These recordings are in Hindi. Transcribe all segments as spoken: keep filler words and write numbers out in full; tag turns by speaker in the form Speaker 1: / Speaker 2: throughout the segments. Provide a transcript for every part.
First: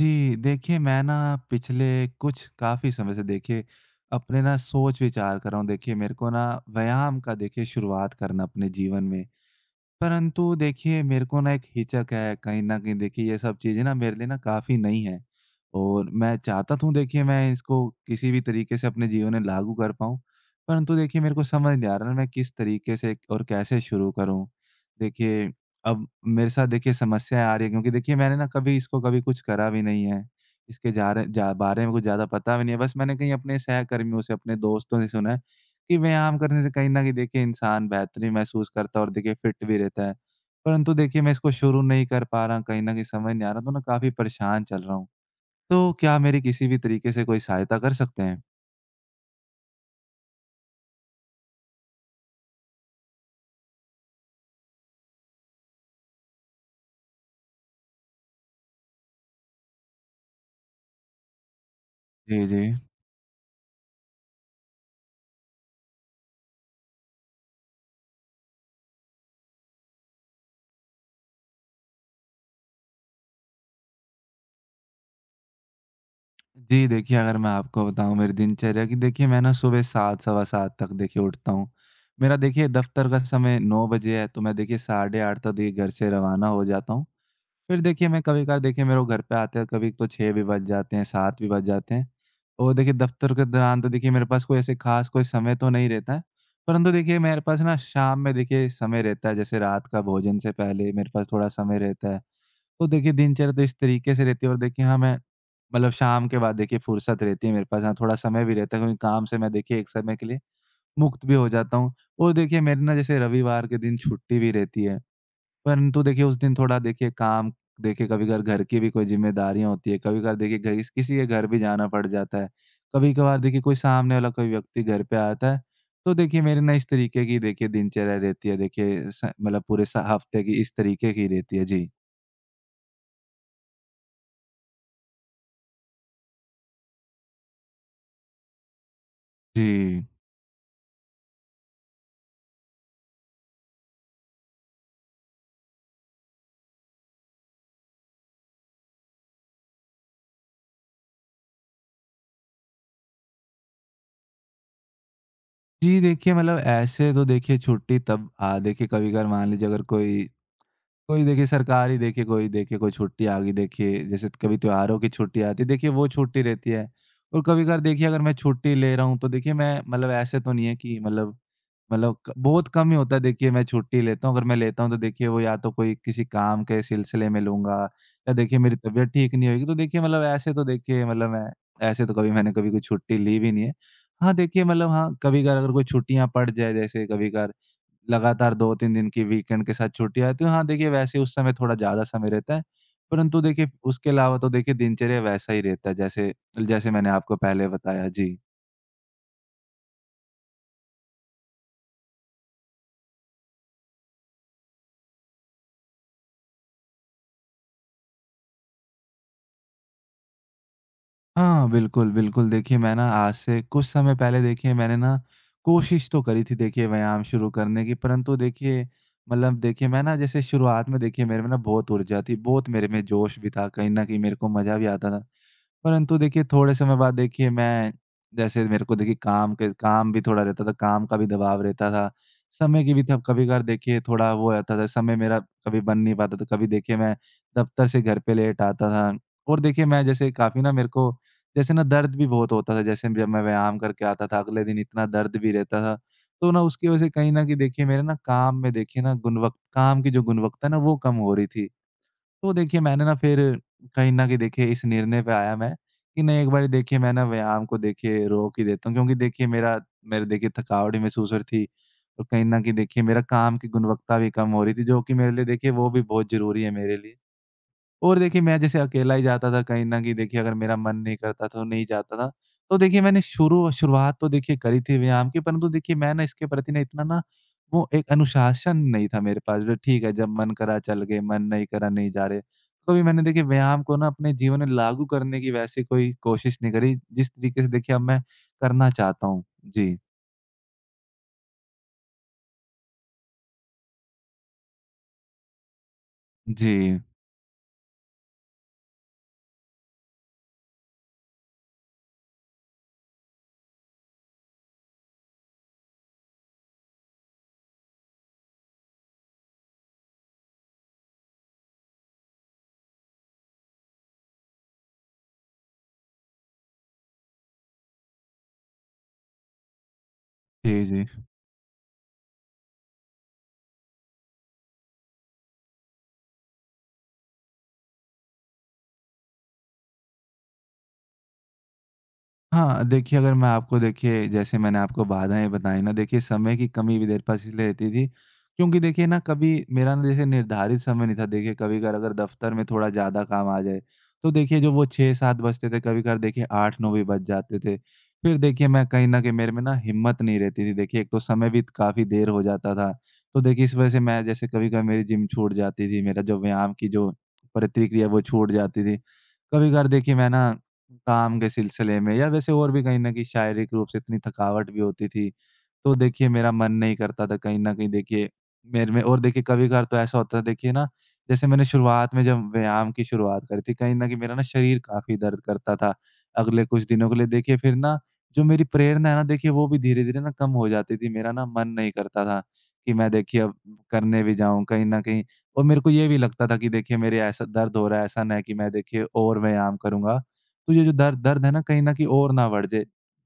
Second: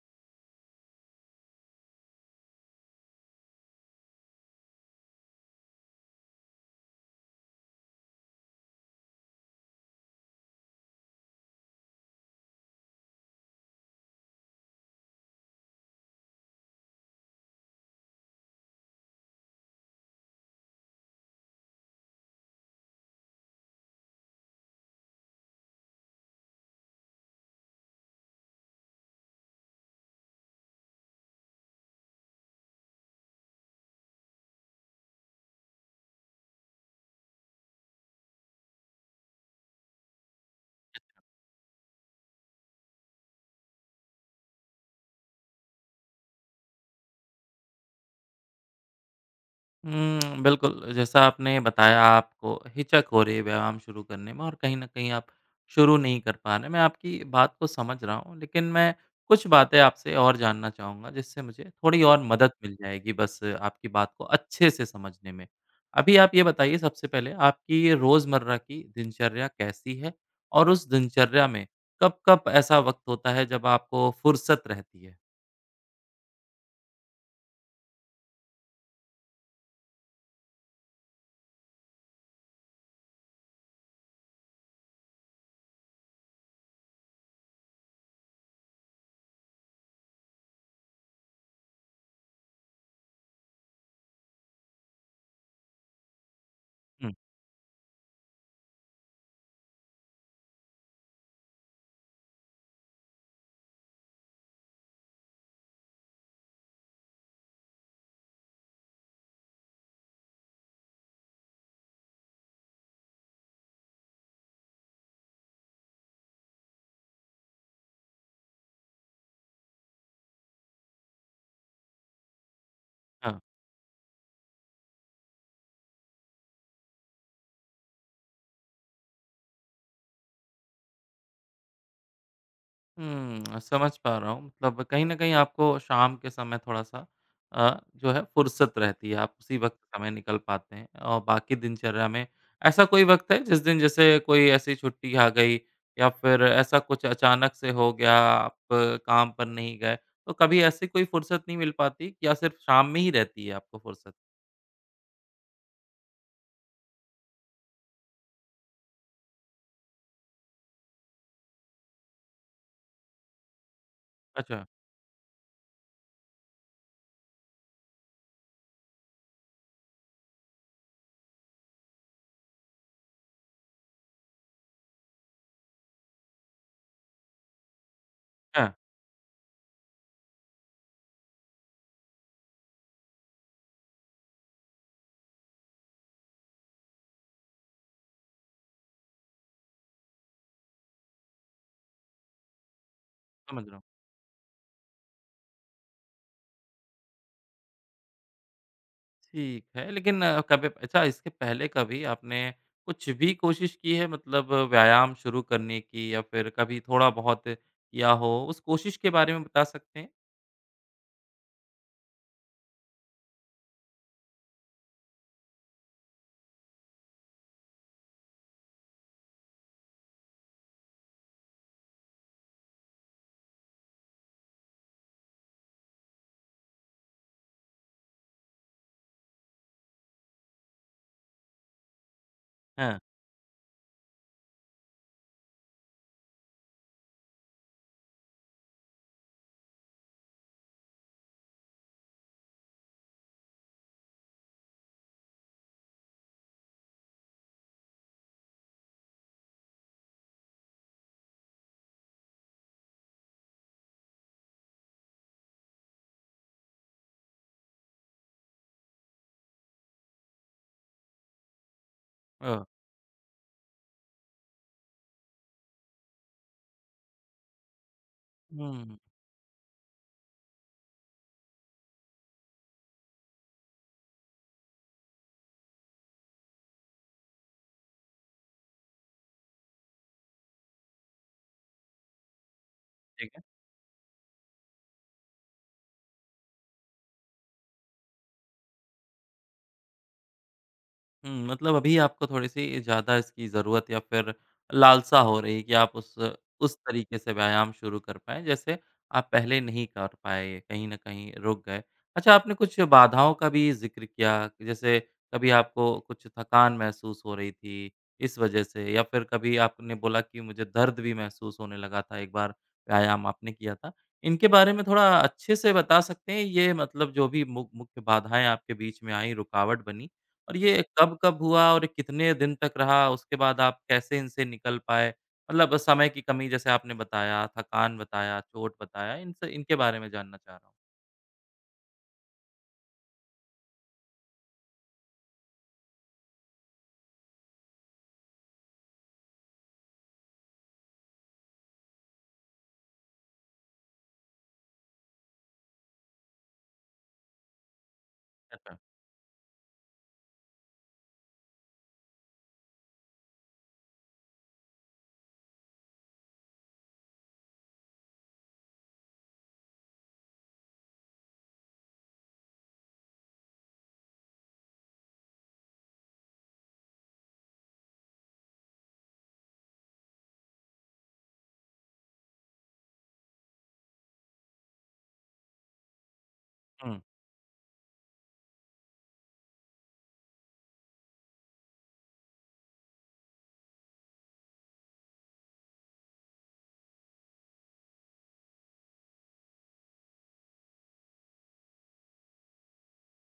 Speaker 1: जी, देखिए मैं ना पिछले कुछ काफ़ी समय से देखिए अपने ना सोच-विचार कर रहा हूँ। देखिए मेरे को ना व्यायाम का देखिए शुरुआत करना अपने जीवन में। परंतु देखिए मेरे को ना एक हिचक है, कहीं न कहीं देखिए ये सब चीज़ें ना मेरे लिए ना काफ़ी नई हैं। और मैं चाहता तो हूँ देखिए मैं इसको किसी भी तरीके से अपने जीवन में लागू कर पाऊँ। परंतु देखिए मेरे को समझ नहीं आ रहा ना मैं किस तरीके से और कैसे शुरू करूँ? देखिए अब मेरे साथ देखिए समस्याएँ आ रही हैं, क्योंकि देखिए मैंने ना कभी इसको कभी कुछ करा भी नहीं है। इसके जा रहे जा बारे में कुछ ज़्यादा पता भी नहीं है। बस मैंने कहीं अपने सहकर्मियों से, अपने दोस्तों से सुना है कि व्यायाम करने से कहीं न कहीं देखिए इंसान बेहतरीन महसूस करता है और देखिए फिट भी रहता है। परंतु देखिए मैं इसको शुरू नहीं कर पा रहा, कहीं न कहीं समझ नहीं आ रहा, तो ना काफ़ी परेशान चल रहा हूँ। तो क्या मेरी किसी भी तरीके से कोई सहायता कर सकते हैं?
Speaker 2: हुँ, बिल्कुल, जैसा आपने बताया आपको हिचक हो रही है व्यायाम शुरू करने में और कहीं न कहीं आप शुरू नहीं कर पा रहे हैं। मैं आपकी बात को समझ रहा हूँ, लेकिन मैं कुछ बातें आपसे और जानना चाहूँगा, जिससे मुझे थोड़ी और
Speaker 1: जी,
Speaker 2: मदद
Speaker 1: जी।
Speaker 2: मिल जाएगी बस आपकी बात को अच्छे से समझने में। अभी आप ये बताइए सबसे पहले आपकी रोज़मर्रा की दिनचर्या कैसी है? और उस दिनचर्या में कब-कब ऐसा वक़्त होता है जब आपको फुर्सत रहती है?
Speaker 1: जी, देखिए अगर मैं आपको बताऊँ मेरी दिनचर्या की, देखिए मैं ना सुबह सात सवा सात तक देखिए उठता हूँ। मेरा देखिए दफ़्तर का समय नौ बजे है, तो मैं देखिए साढ़े आठ तक देखिए घर से रवाना हो जाता हूँ। फिर देखिए मैं कभी कभार देखिए मेरे को घर पे आते हैं कभी तो छह भी बज जाते हैं, सात भी बज जाते हैं। और देखिए दफ्तर के दौरान तो देखिए मेरे पास कोई ऐसे ख़ास कोई समय तो नहीं रहता है। परंतु
Speaker 2: हुँ,
Speaker 1: देखिए मेरे पास ना शाम में देखिए समय रहता है, जैसे रात का भोजन से पहले मेरे पास थोड़ा समय रहता है। तो देखिए दिनचर्या तो इस तरीके से रहती है, और देखिए हाँ, मैं मतलब शाम के बाद देखिए फ़ुर्सत रहती है मेरे पास, हाँ, थोड़ा समय भी रहता है क्योंकि काम से मैं देखिए एक समय के लिए मुक्त भी हो जाता हूँ। और देखिए मेरे ना जैसे रविवार के दिन छुट्टी भी रहती है। परंतु देखिए उस दिन थोड़ा देखिए काम देखिए कभी कभार घर की भी कोई ज़िम्मेदारियाँ होती है, कभी कभार देखिए घर किसी के घर भी जाना पड़ जाता है। कभी कभार
Speaker 2: हाँ।
Speaker 1: देखिए कोई सामने वाला कोई व्यक्ति घर पे आता है, तो देखिए मेरी ना इस तरीके की देखिए दिनचर्या रहती है, देखिए स मतलब पूरे स हफ्ते की इस तरीके की रहती है। जी।
Speaker 2: हुँ, समझ पा रहा हूँ। मतलब कहीं न कहीं आपको शाम के समय थोड़ा-सा अ, जो है फुर्सत रहती है, आप उसी वक़्त
Speaker 1: जी।
Speaker 2: समय निकल पाते हैं और बाकी दिनचर्या में ऐसा कोई वक़्त है जिस दिन जैसे कोई ऐसी छुट्टी आ गई या फिर ऐसा कुछ अचानक से हो गया, आप काम पर नहीं गए, तो कभी ऐसी कोई फुर्सत नहीं मिल पाती या सिर्फ़ शाम में ही रहती है आपको फुर्सत?
Speaker 1: जी देखिए मतलब ऐसे तो देखिए छुट्टी तब अ, देखिए कभी कभार मान लीजिए अगर कोई कोई देखिए सरकारी देखिए, कोई देखिए कोई छुट्टी आ गई देखिए, जैसे कभी
Speaker 2: अच्छा,
Speaker 1: त्योहारों की छुट्टी आती है, देखिए वो छुट्टी रहती है। और कभी-कभार देखिए अगर मैं छुट्टी ले रहा हूँ, तो देखिए मैं मतलब ऐसे तो नहीं है कि मतलब मतलब क बहुत कम ही होता है देखिए मैं छुट्टी लेता हूँ। अगर मैं लेता हूँ तो देखिए वो या तो कोई किसी काम के सिलसिले में लूँगा या देखिए
Speaker 2: है,
Speaker 1: मेरी तबीयत ठीक नहीं होएगी। तो देखिए मतलब ऐसे तो देखिए मतलब मैं ऐसे तो कभी मैंने कभी कोई छुट्टी ली भी नहीं है। हाँ, देखिए मतलब हाँ, कभी-कभार अगर कोई छुट्टियाँ पड़ जाए, जैसे कभी-कभार लगातार दो तीन दिन की वीकेंड के साथ छुट्टी आती है। हाँ, देखिए वैसे उस समय थोड़ा ज़्यादा समय रहता है, परंतु
Speaker 2: समझ
Speaker 1: देखिए
Speaker 2: रहा हूँ।
Speaker 1: उसके अलावा तो देखिए दिनचर्या वैसा ही रहता है जैसे जैसे मैंने आपको पहले बताया। जी।
Speaker 2: ठीक है, लेकिन अ, कभी अच्छा इसके पहले कभी आपने कुछ भी कोशिश की है मतलब व्यायाम शुरू करने की या फिर कभी थोड़ा-बहुत किया हो? उस कोशिश के बारे में बता सकते हैं?
Speaker 1: हाँ, बिल्कुल, बिल्कुल। देखिए मैं ना आज से कुछ समय पहले देखिए मैंने ना कोशिश तो करी थी देखिए व्यायाम शुरू करने की, परंतु देखिए मतलब देखिए मैं ना जैसे शुरुआत में देखिए मेरे में ना बहुत ऊर्जा थी, बहुत मेरे में जोश भी था, कहीं न कहीं मेरे को मज़ा भी आता था। परंतु देखिए थोड़े समय बाद देखिए मैं जैसे मेरे को देखिए काम के काम भी थोड़ा रहता था, काम का भी दबाव रहता था। समय की
Speaker 2: हाँ।
Speaker 1: भी थब कभी-कभार देखिए थोड़ा वो रहता था, समय मेरा कभी बन नहीं पाता था। कभी देखिए मैं दफ्तर से घर पे लेट आता था, और देखिए मैं जैसे काफ़ी ना मेरे को जैसे ना दर्द भी बहुत होता था। जैसे जब मैं व्यायाम करके आता था, अगले दिन इतना दर्द भी रहता था। तो ना उसकी वजह से कहीं न कहीं देखिए मेरे ना काम में देखिए ना गुणवक काम की जो गुणवत्ता है ना वो कम हो रही थी। तो देखिए मैंने ना फिर कहीं न कहीं देखिए इस निर्णय पे आया मैं कि नहीं, एक बारी देखिए मैं ना व्यायाम को देखिए रोक ही देता हूँ, क्योंकि देखिए मेरा मेरे देखिए थकावट भी महसूस हो रही थी, और कहीं न
Speaker 2: अ,
Speaker 1: कहीं देखिए मेरा काम की गुणवत्ता भी कम हो रही थी, जो कि मेरे लिए देखिए वो भी बहुत ज़रूरी है मेरे लिए। और देखिए मैं जैसे
Speaker 2: हुँ,
Speaker 1: अकेला ही जाता था, कहीं न कहीं देखिए अगर मेरा मन नहीं करता तो नहीं जाता था। तो देखिए मैंने शुरू शुरुआत तो देखिए करी थी व्यायाम की, परंतु देखिए मैं ना इसके प्रति ना इतना ना वो एक अनुशासन नहीं था मेरे पास, जो ठीक है जब मन करा चल गए, मन नहीं करा नहीं जा रहे। कभी मैंने
Speaker 2: ठीक
Speaker 1: देखिए
Speaker 2: है।
Speaker 1: व्यायाम को ना अपने जीवन में लागू करने की वैसे कोई कोशिश नहीं करी जिस तरीके से देखिए अब मैं करना चाहता हूँ। जी।
Speaker 2: हुँ, मतलब अभी आपको थोड़ी-सी ज़्यादा इसकी ज़रूरत या फिर लालसा हो रही है कि आप उस उस
Speaker 1: जी।
Speaker 2: तरीके से व्यायाम शुरू कर पाएँ, जैसे आप पहले नहीं कर पाए, कहीं न कहीं रुक गए। अच्छा, आपने कुछ बाधाओं का भी ज़िक्र किया, जैसे कभी आपको कुछ थकान महसूस हो रही थी, इस वजह से या फिर कभी आपने बोला कि मुझे दर्द भी महसूस होने लगा था एक बार व्यायाम आपने किया था। इनके बारे में थोड़ा अच्छे से बता सकते हैं? ये मतलब जो भी मु मुख्य बाधाएँ आपके बीच में आईं, रुकावट बनी, और ये
Speaker 1: जी, जी।
Speaker 2: कब-कब हुआ और कितने दिन तक रहा? उसके बाद आप कैसे इनसे निकल पाए? मतलब समय की कमी जैसे आपने बताया, थकान बताया, चोट बताया, इन स इनके बारे में जानना चाह रहा हूँ।
Speaker 1: हाँ, देखिए अगर मैं आपको देखिए जैसे मैंने आपको बाधाएँ बताई ना, देखिए समय की कमी भी देर पास इसलिए रहती थी, क्योंकि देखिए ना कभी मेरा ना जैसे निर्धारित समय नहीं था, देखिए कभी-कभार अगर दफ़्तर में थोड़ा ज़्यादा काम आ जाए, तो देखिए जो वो छह सात बजते थे, कभी-कभार देखिए आठ नौ भी बज जाते थे। फिर देखिए
Speaker 2: अच्छा।
Speaker 1: मैं कहीं न कहीं मेरे में ना हिम्मत नहीं रहती थी, देखिए एक तो समय भी काफ़ी देर हो जाता था, तो देखिए इस वज़ह से मैं जैसे कभी-कभार मेरी जिम छूट जाती थी, मेरा जो व्यायाम की जो प्रतिक्रिया है वो छूट जाती थी। कभी-कभार देखिए मैं ना काम के सिलसिले में या वैसे और भी कहीं न कहीं शारीरिक रूप से इतनी थकावट भी होती थी। तो देखिए मेरा मन नहीं करता था कहीं न कहीं देखिए मेरे में, और देखिए कभी-कभार तो ऐसा होता है देखिए ना, जैसे मैंने शुरुआत में जब व्यायाम की शुरुआत करी थी, कहीं न कहीं मेरा ना शरीर काफ़ी दर्द करता था। अगले कुछ दिनों के लिए देखिए फिर ना जो मेरी प्रेरणा है ना देखिए वो भी धीरे-धीरे ना कम हो जाती थी। मेरा ना मन नहीं करता था कि मैं देखिए अब करने भी जाऊँ कहीं न कहीं, और मेरे को ये भी लगता था कि देखिए मेरे ऐसा दर्द हो रहा है, ऐसा ना है कि मैं देखिए और व्यायाम करूँगा। तो ये जो दर्द दर्द है ना कहीं न कहीं और ना बढ़ जाए।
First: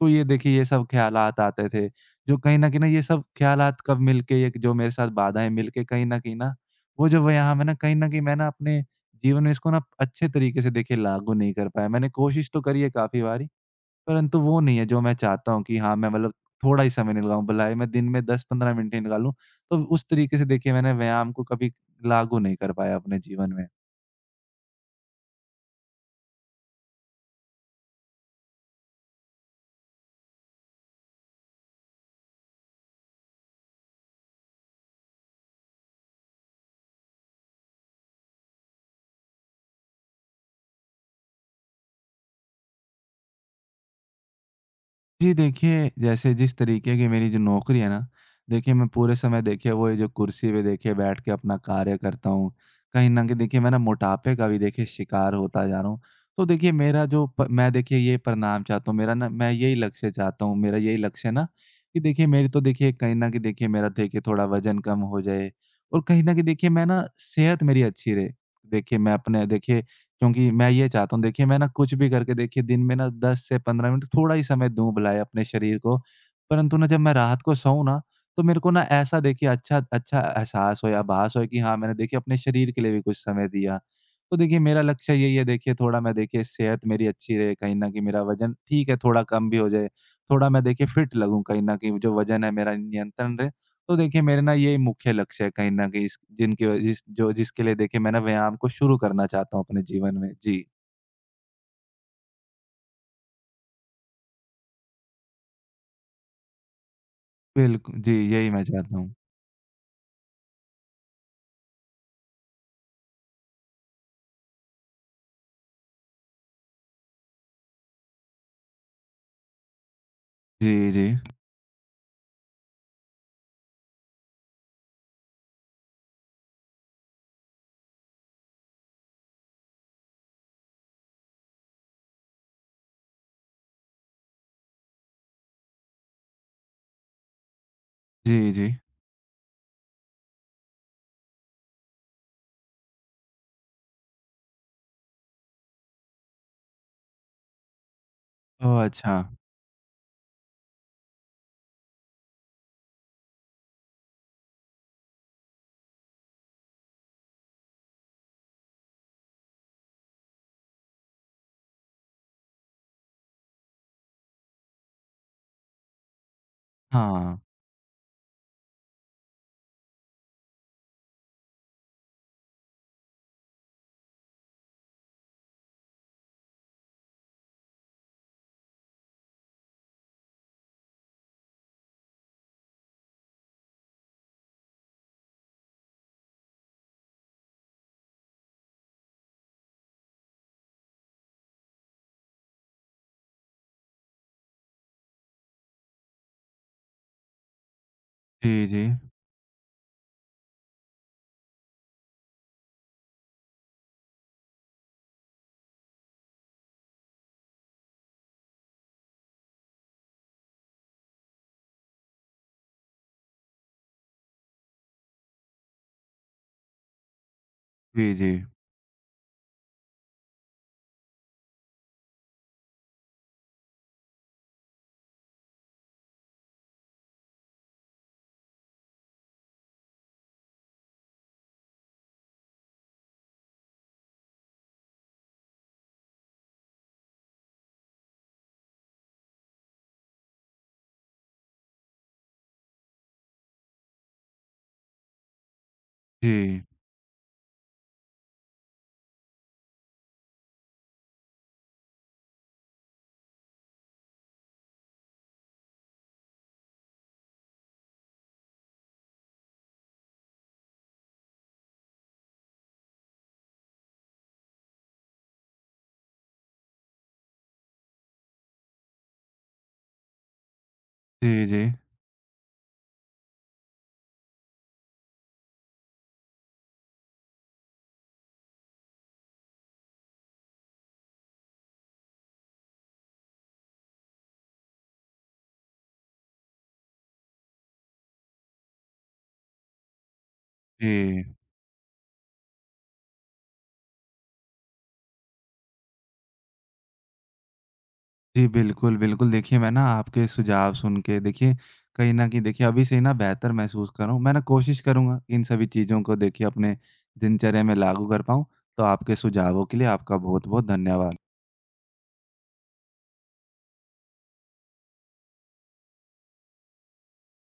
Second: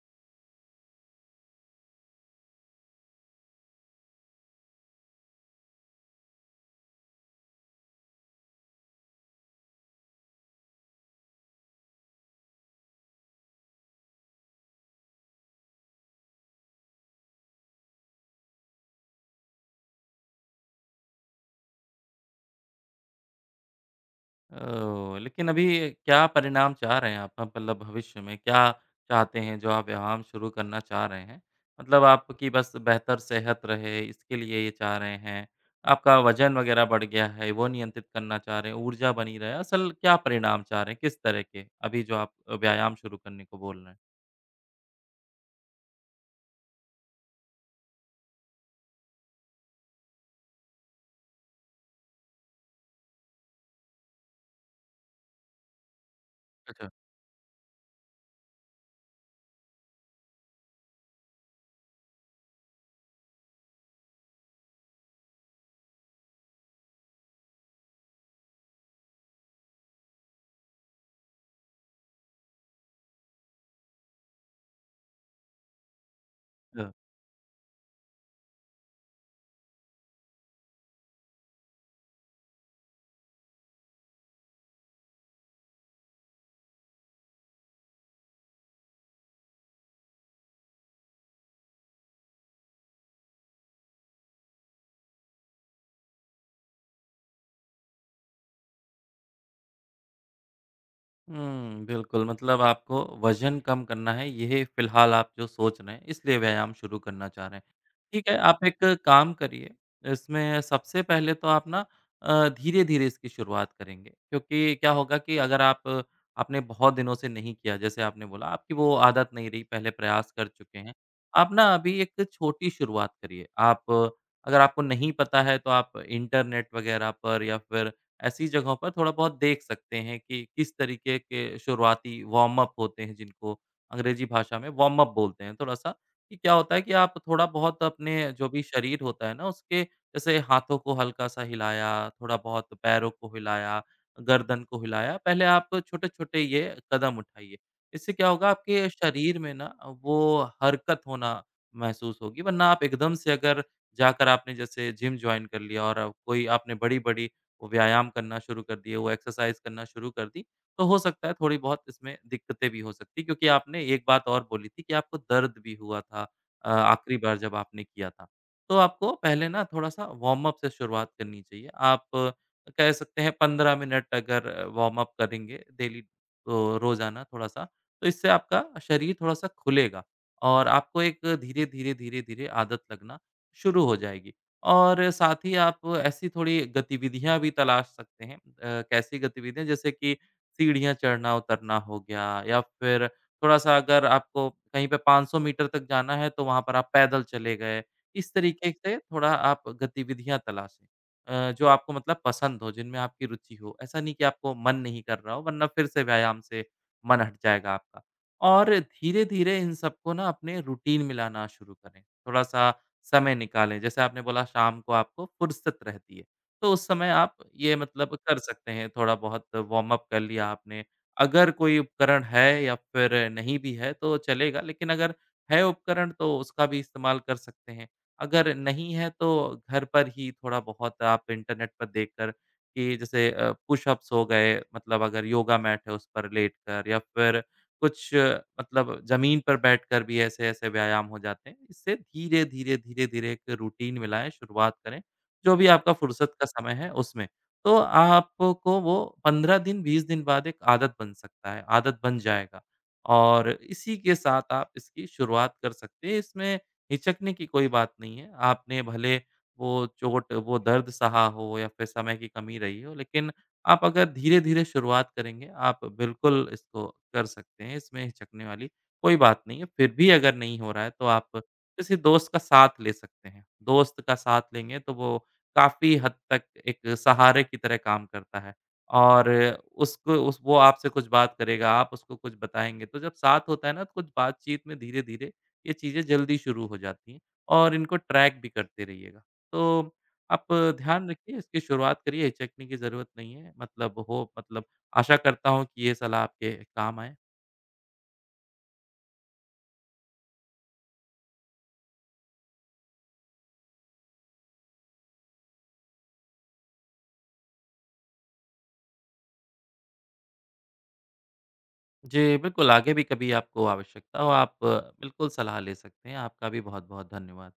Speaker 1: तो ये देखिए ये सब ख़्यालात आते थे, जो कहीं न कहीं ना ये सब ख़्यालात कब मिलके एक जो मेरे साथ बाधाएँ मिलके कहीं न कहीं ना वो जो व्यायाम है ना कहीं न कहीं मैं ना अपने जीवन में इसको ना अच्छे तरीके से देखिए लागू नहीं कर पाया। मैंने कोशिश तो करी है काफ़ी बारी, परंतु वो नहीं है जो मैं चाहता हूँ कि हाँ, मैं मतलब थोड़ा ही समय निकालूँ, भलाए मैं दिन में दस पंद्रह मिनट ही निकालूँ। तो उस तरीके से देखिए मैंने व्यायाम को कभी लागू नहीं कर पाया अपने जीवन में।
Speaker 2: ओह! लेकिन अभी क्या परिणाम चाह रहे हैं आप? मतलब भविष्य में क्या चाहते हैं जो आप व्यायाम शुरू करना चाह रहे हैं? मतलब आपकी बस बेहतर सेहत रहे इसके लिए ये चाह रहे हैं? आपका वज़न वग़ैरह बढ़ गया है वो नियंत्रित करना चाह रहे हैं, ऊर्जा बनी रहे? असल क्या परिणाम चाह रहे हैं? किस तरह के? अभी जो आप व्यायाम शुरू करने को बोल रहे हैं?
Speaker 1: जी देखिए, जैसे जिस तरीके की मेरी जो नौकरी है ना, देखिए मैं पूरे समय देखिए वो ये जो कुर्सी पे देखिए बैठ के अपना कार्य करता हूँ। कहीं न कहीं देखिए मैं ना मोटापे का भी देखिए शिकार होता जा रहा हूँ। तो देखिए
Speaker 2: अच्छा।
Speaker 1: मेरा जो प मैं देखिए ये परिणाम चाहता हूँ, मेरा ना मैं यही लक्ष्य चाहता हूँ, मेरा यही लक्ष्य है ना कि देखिए मेरी तो देखिए कहीं न कहीं देखिए मेरा देखिए थोड़ा वज़न कम हो जाए, और कहीं न कहीं देखिए मैं ना सेहत मेरी अच्छी रहे। देखिए मैं अपने देखिए क्योंकि मैं ये चाहता हूँ देखिए मैं ना कुछ भी करके देखिए दिन में ना दस से पंद्रह मिनट थोड़ा ही समय दूँ भलाए अपने शरीर को। परंतु ना जब मैं रात को सोऊँ ना, तो मेरे को ना ऐसा देखिए अच्छा अच्छा एहसास हो या आभास हो कि हाँ, मैंने देखिए अपने शरीर के लिए भी कुछ समय दिया। तो देखिए मेरा लक्ष्य यही है, देखिए थोड़ा मैं देखिए सेहत मेरी अच्छी रहे, कहीं न कहीं मेरा वज़न ठीक है थोड़ा कम भी हो जाए, थोड़ा मैं देखिए फिट लगूँ, कहीं न कहीं जो वज़न है मेरा नियंत्रण रहे। तो देखिए मेरे ना ये मुख्य लक्ष्य है, कहीं न कहीं इस जिनकी व जिस जो जिसके लिए देखिए मैं ना व्यायाम को शुरू करना चाहता हूँ अपने जीवन में। जी।
Speaker 2: हुँ, बिल्कुल मतलब आपको वज़न कम करना है, ये फ़िलहाल आप जो सोच रहे हैं, इसलिए व्यायाम शुरू करना चाह रहे हैं।
Speaker 1: बिल्कु जी,
Speaker 2: ठीक है,
Speaker 1: यही मैं
Speaker 2: आप एक
Speaker 1: चाहता हूँ।
Speaker 2: काम करिए, इसमें सबसे पहले तो आप ना अ, धीरे-धीरे इसकी शुरुआत करेंगे क्योंकि क्या होगा कि अगर आप आपने बहुत दिनों से नहीं किया, जैसे आपने बोला आपकी वो आदत नहीं रही, पहले प्रयास कर चुके
Speaker 1: जी,
Speaker 2: हैं।
Speaker 1: जी।
Speaker 2: आप ना अभी एक छोटी शुरुआत करिए। आप अगर आपको नहीं पता है, तो आप इंटरनेट वग़ैरह पर या फिर ऐसी जगहों पर थोड़ा बहुत देख सकते हैं कि किस तरीके के शुरुआती वार्म अप होते हैं जिनको अंग्रेजी भाषा में वार्म अप बोलते हैं थोड़ा-सा कि क्या होता है कि आप थोड़ा बहुत अपने जो
Speaker 1: जी,
Speaker 2: भी
Speaker 1: जी।
Speaker 2: शरीर होता है ना उसके जैसे हाथों को हल्का-सा हिलाया, थोड़ा बहुत पैरों को हिलाया, गर्दन को हिलाया, पहले आप छोटे-छोटे ये कदम उठाइए। इससे क्या होगा
Speaker 1: ओह!
Speaker 2: आपके
Speaker 1: अच्छा।
Speaker 2: शरीर में ना वो हरकत होना महसूस होगी वरना आप एकदम से अगर जाकर आपने जैसे जिम जॉइन कर लिया और कोई आपने बड़ी-बड़ी वो व्यायाम करना शुरू कर दिए, वो एक्सरसाइज़ करना शुरू कर दी, तो हो सकता है थोड़ी बहुत इसमें दिक्कतें भी हो सकती हैं क्योंकि आपने एक बात और बोली थी कि आपको दर्द भी हुआ था अ, आखिरी
Speaker 1: हाँ।
Speaker 2: बार जब आपने किया था। तो आपको पहले ना थोड़ा-सा वार्म अप से शुरुआत करनी चाहिए। आप अ, कह सकते हैं पंद्रह मिनट अगर वार्म अप करेंगे डेली तो रोज़ाना थोड़ा-सा, तो इससे आपका शरीर थोड़ा-सा खुलेगा और आपको एक धीरे-धीरे, धीरे-धीरे आदत लगना शुरू हो जाएगी। और साथ ही आप ऐसी थोड़ी गतिविधियाँ भी तलाश सकते हैं। अ, कैसी गतिविधियाँ जैसे कि सीढ़ियाँ चढ़ना-उतरना हो गया या फिर थोड़ा-सा अगर आपको कहीं पे पाँच सौ मीटर तक जाना है तो वहाँ पर आप पैदल चले गए। इस
Speaker 1: जी,
Speaker 2: तरीके
Speaker 1: जी।
Speaker 2: से थोड़ा आप गतिविधियाँ तलाशें अ, जो आपको मतलब पसंद हो, जिनमें आपकी रुचि हो। ऐसा नहीं कि आपको मन नहीं कर रहा हो वरना फिर से व्यायाम से मन हट जाएगा आपका। और धीरे-धीरे इन सबको ना अपने रूटीन में लाना शुरू करें। थोड़ा-सा समय निकालें, जैसे आपने बोला शाम को आपको फ़ुर्सत रहती है, तो उस समय आप ये
Speaker 1: जी,
Speaker 2: मतलब
Speaker 1: जी।
Speaker 2: कर सकते हैं थोड़ा बहुत वार्म अप कर लिया आपने। अगर कोई उपकरण है या फिर नहीं भी है तो चलेगा, लेकिन अगर है उपकरण तो उसका भी इस्तेमाल कर सकते हैं। अगर नहीं है तो घर पर ही थोड़ा बहुत आप इंटरनेट पर देखकर कि जैसे अ, पुशअप्स हो गए मतलब अगर योगा मैट है उस पर लेटकर या फिर कुछ अ, मतलब ज़मीन पर बैठकर भी ऐसे-ऐसे व्यायाम हो जाते हैं। इससे धीरे-धीरे, धीरे-धीरे एक रूटीन मिलाएँ, शुरुआत करें, जो भी आपका फ़ुर्सत का
Speaker 1: जी।
Speaker 2: समय है उसमें। तो आपको वो पंद्रह दिन, बीस दिन बाद एक आदत बन सकता है, आदत बन जाएगा और इसी के साथ आप इसकी शुरुआत कर सकते हैं। इसमें हिचकने की कोई बात नहीं है। आपने भले वो चोट, वो दर्द सहा हो या फिर समय की कमी रही हो, लेकिन आप अगर धीरे-धीरे शुरुआत करेंगे, आप बिल्कुल इसको कर सकते हैं, इसमें हिचकने वाली कोई बात नहीं है। फिर भी अगर नहीं हो रहा है, तो आप
Speaker 1: जी, जी।
Speaker 2: किसी दोस्त का साथ ले सकते हैं। दोस्त का साथ लेंगे, तो वो काफ़ी हद तक एक सहारे की तरह काम करता है और उसको उस वो आपसे कुछ बात करेगा, आप उसको कुछ बताएँगे। तो जब साथ होता है ना, तो कुछ बातचीत में धीरे-धीरे ये चीज़ें जल्दी शुरू हो जाती हैं और इनको ट्रैक भी करते रहिएगा। तो आप ध्यान
Speaker 1: जी।
Speaker 2: रखिए, इसकी शुरुआत करिए, हिचकने की ज़रूरत नहीं है। मतलब हो मतलब आशा करता हूँ कि ये सलाह आपके काम आए।
Speaker 1: जी, बिल्कुल, बिल्कुल। देखिए मैं ना आपके सुझाव सुन के देखिए कहीं न कहीं देखिए अभी से ही ना बेहतर महसूस कर रहा हूँ। मैं ना कोशिश करूँगा इन सभी चीज़ों को देखिए अपने दिनचर्या में लागू कर पाऊँ। तो आपके सुझावों के लिए आपका बहुत-बहुत धन्यवाद।
Speaker 2: जी, बिल्कुल आगे भी कभी आपको आवश्यकता हो, आप बिल्कुल सलाह ले सकते हैं। आपका भी बहुत-बहुत धन्यवाद।